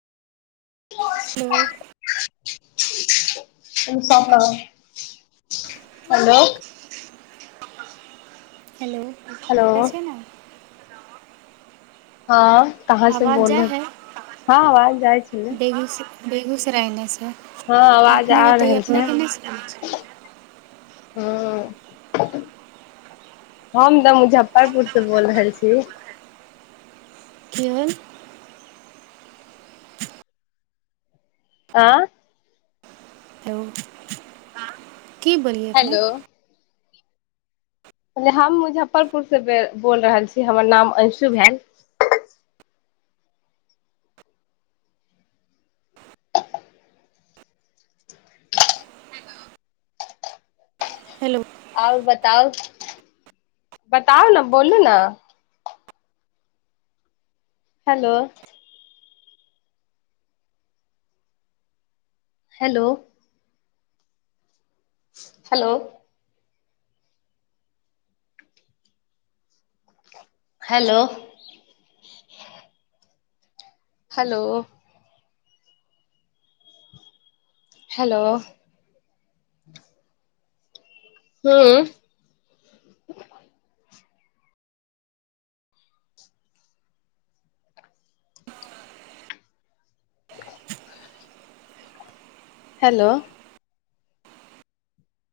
Hello [unintelligible] हलव hello hello कैसन है? हँ कहाँ से आवाज बोल, जाइ हइ हँ आवाज जाइ छेलय। बेगूसरायमेसँ आ आपने बतैयै रहल अपने केने हं हम तऽ मुजफ्फरपुर से बोल रहल छी। केल आँ हेलो की बोलियै अपने? ल हम मुजफ्फरपुर से बेल बोल रहल छी हमर नाम अंशु भेल हेलो आओर बताउ बताउ न बोलू न hello hello hello hello hello hello हँ [unintelligible] हेलो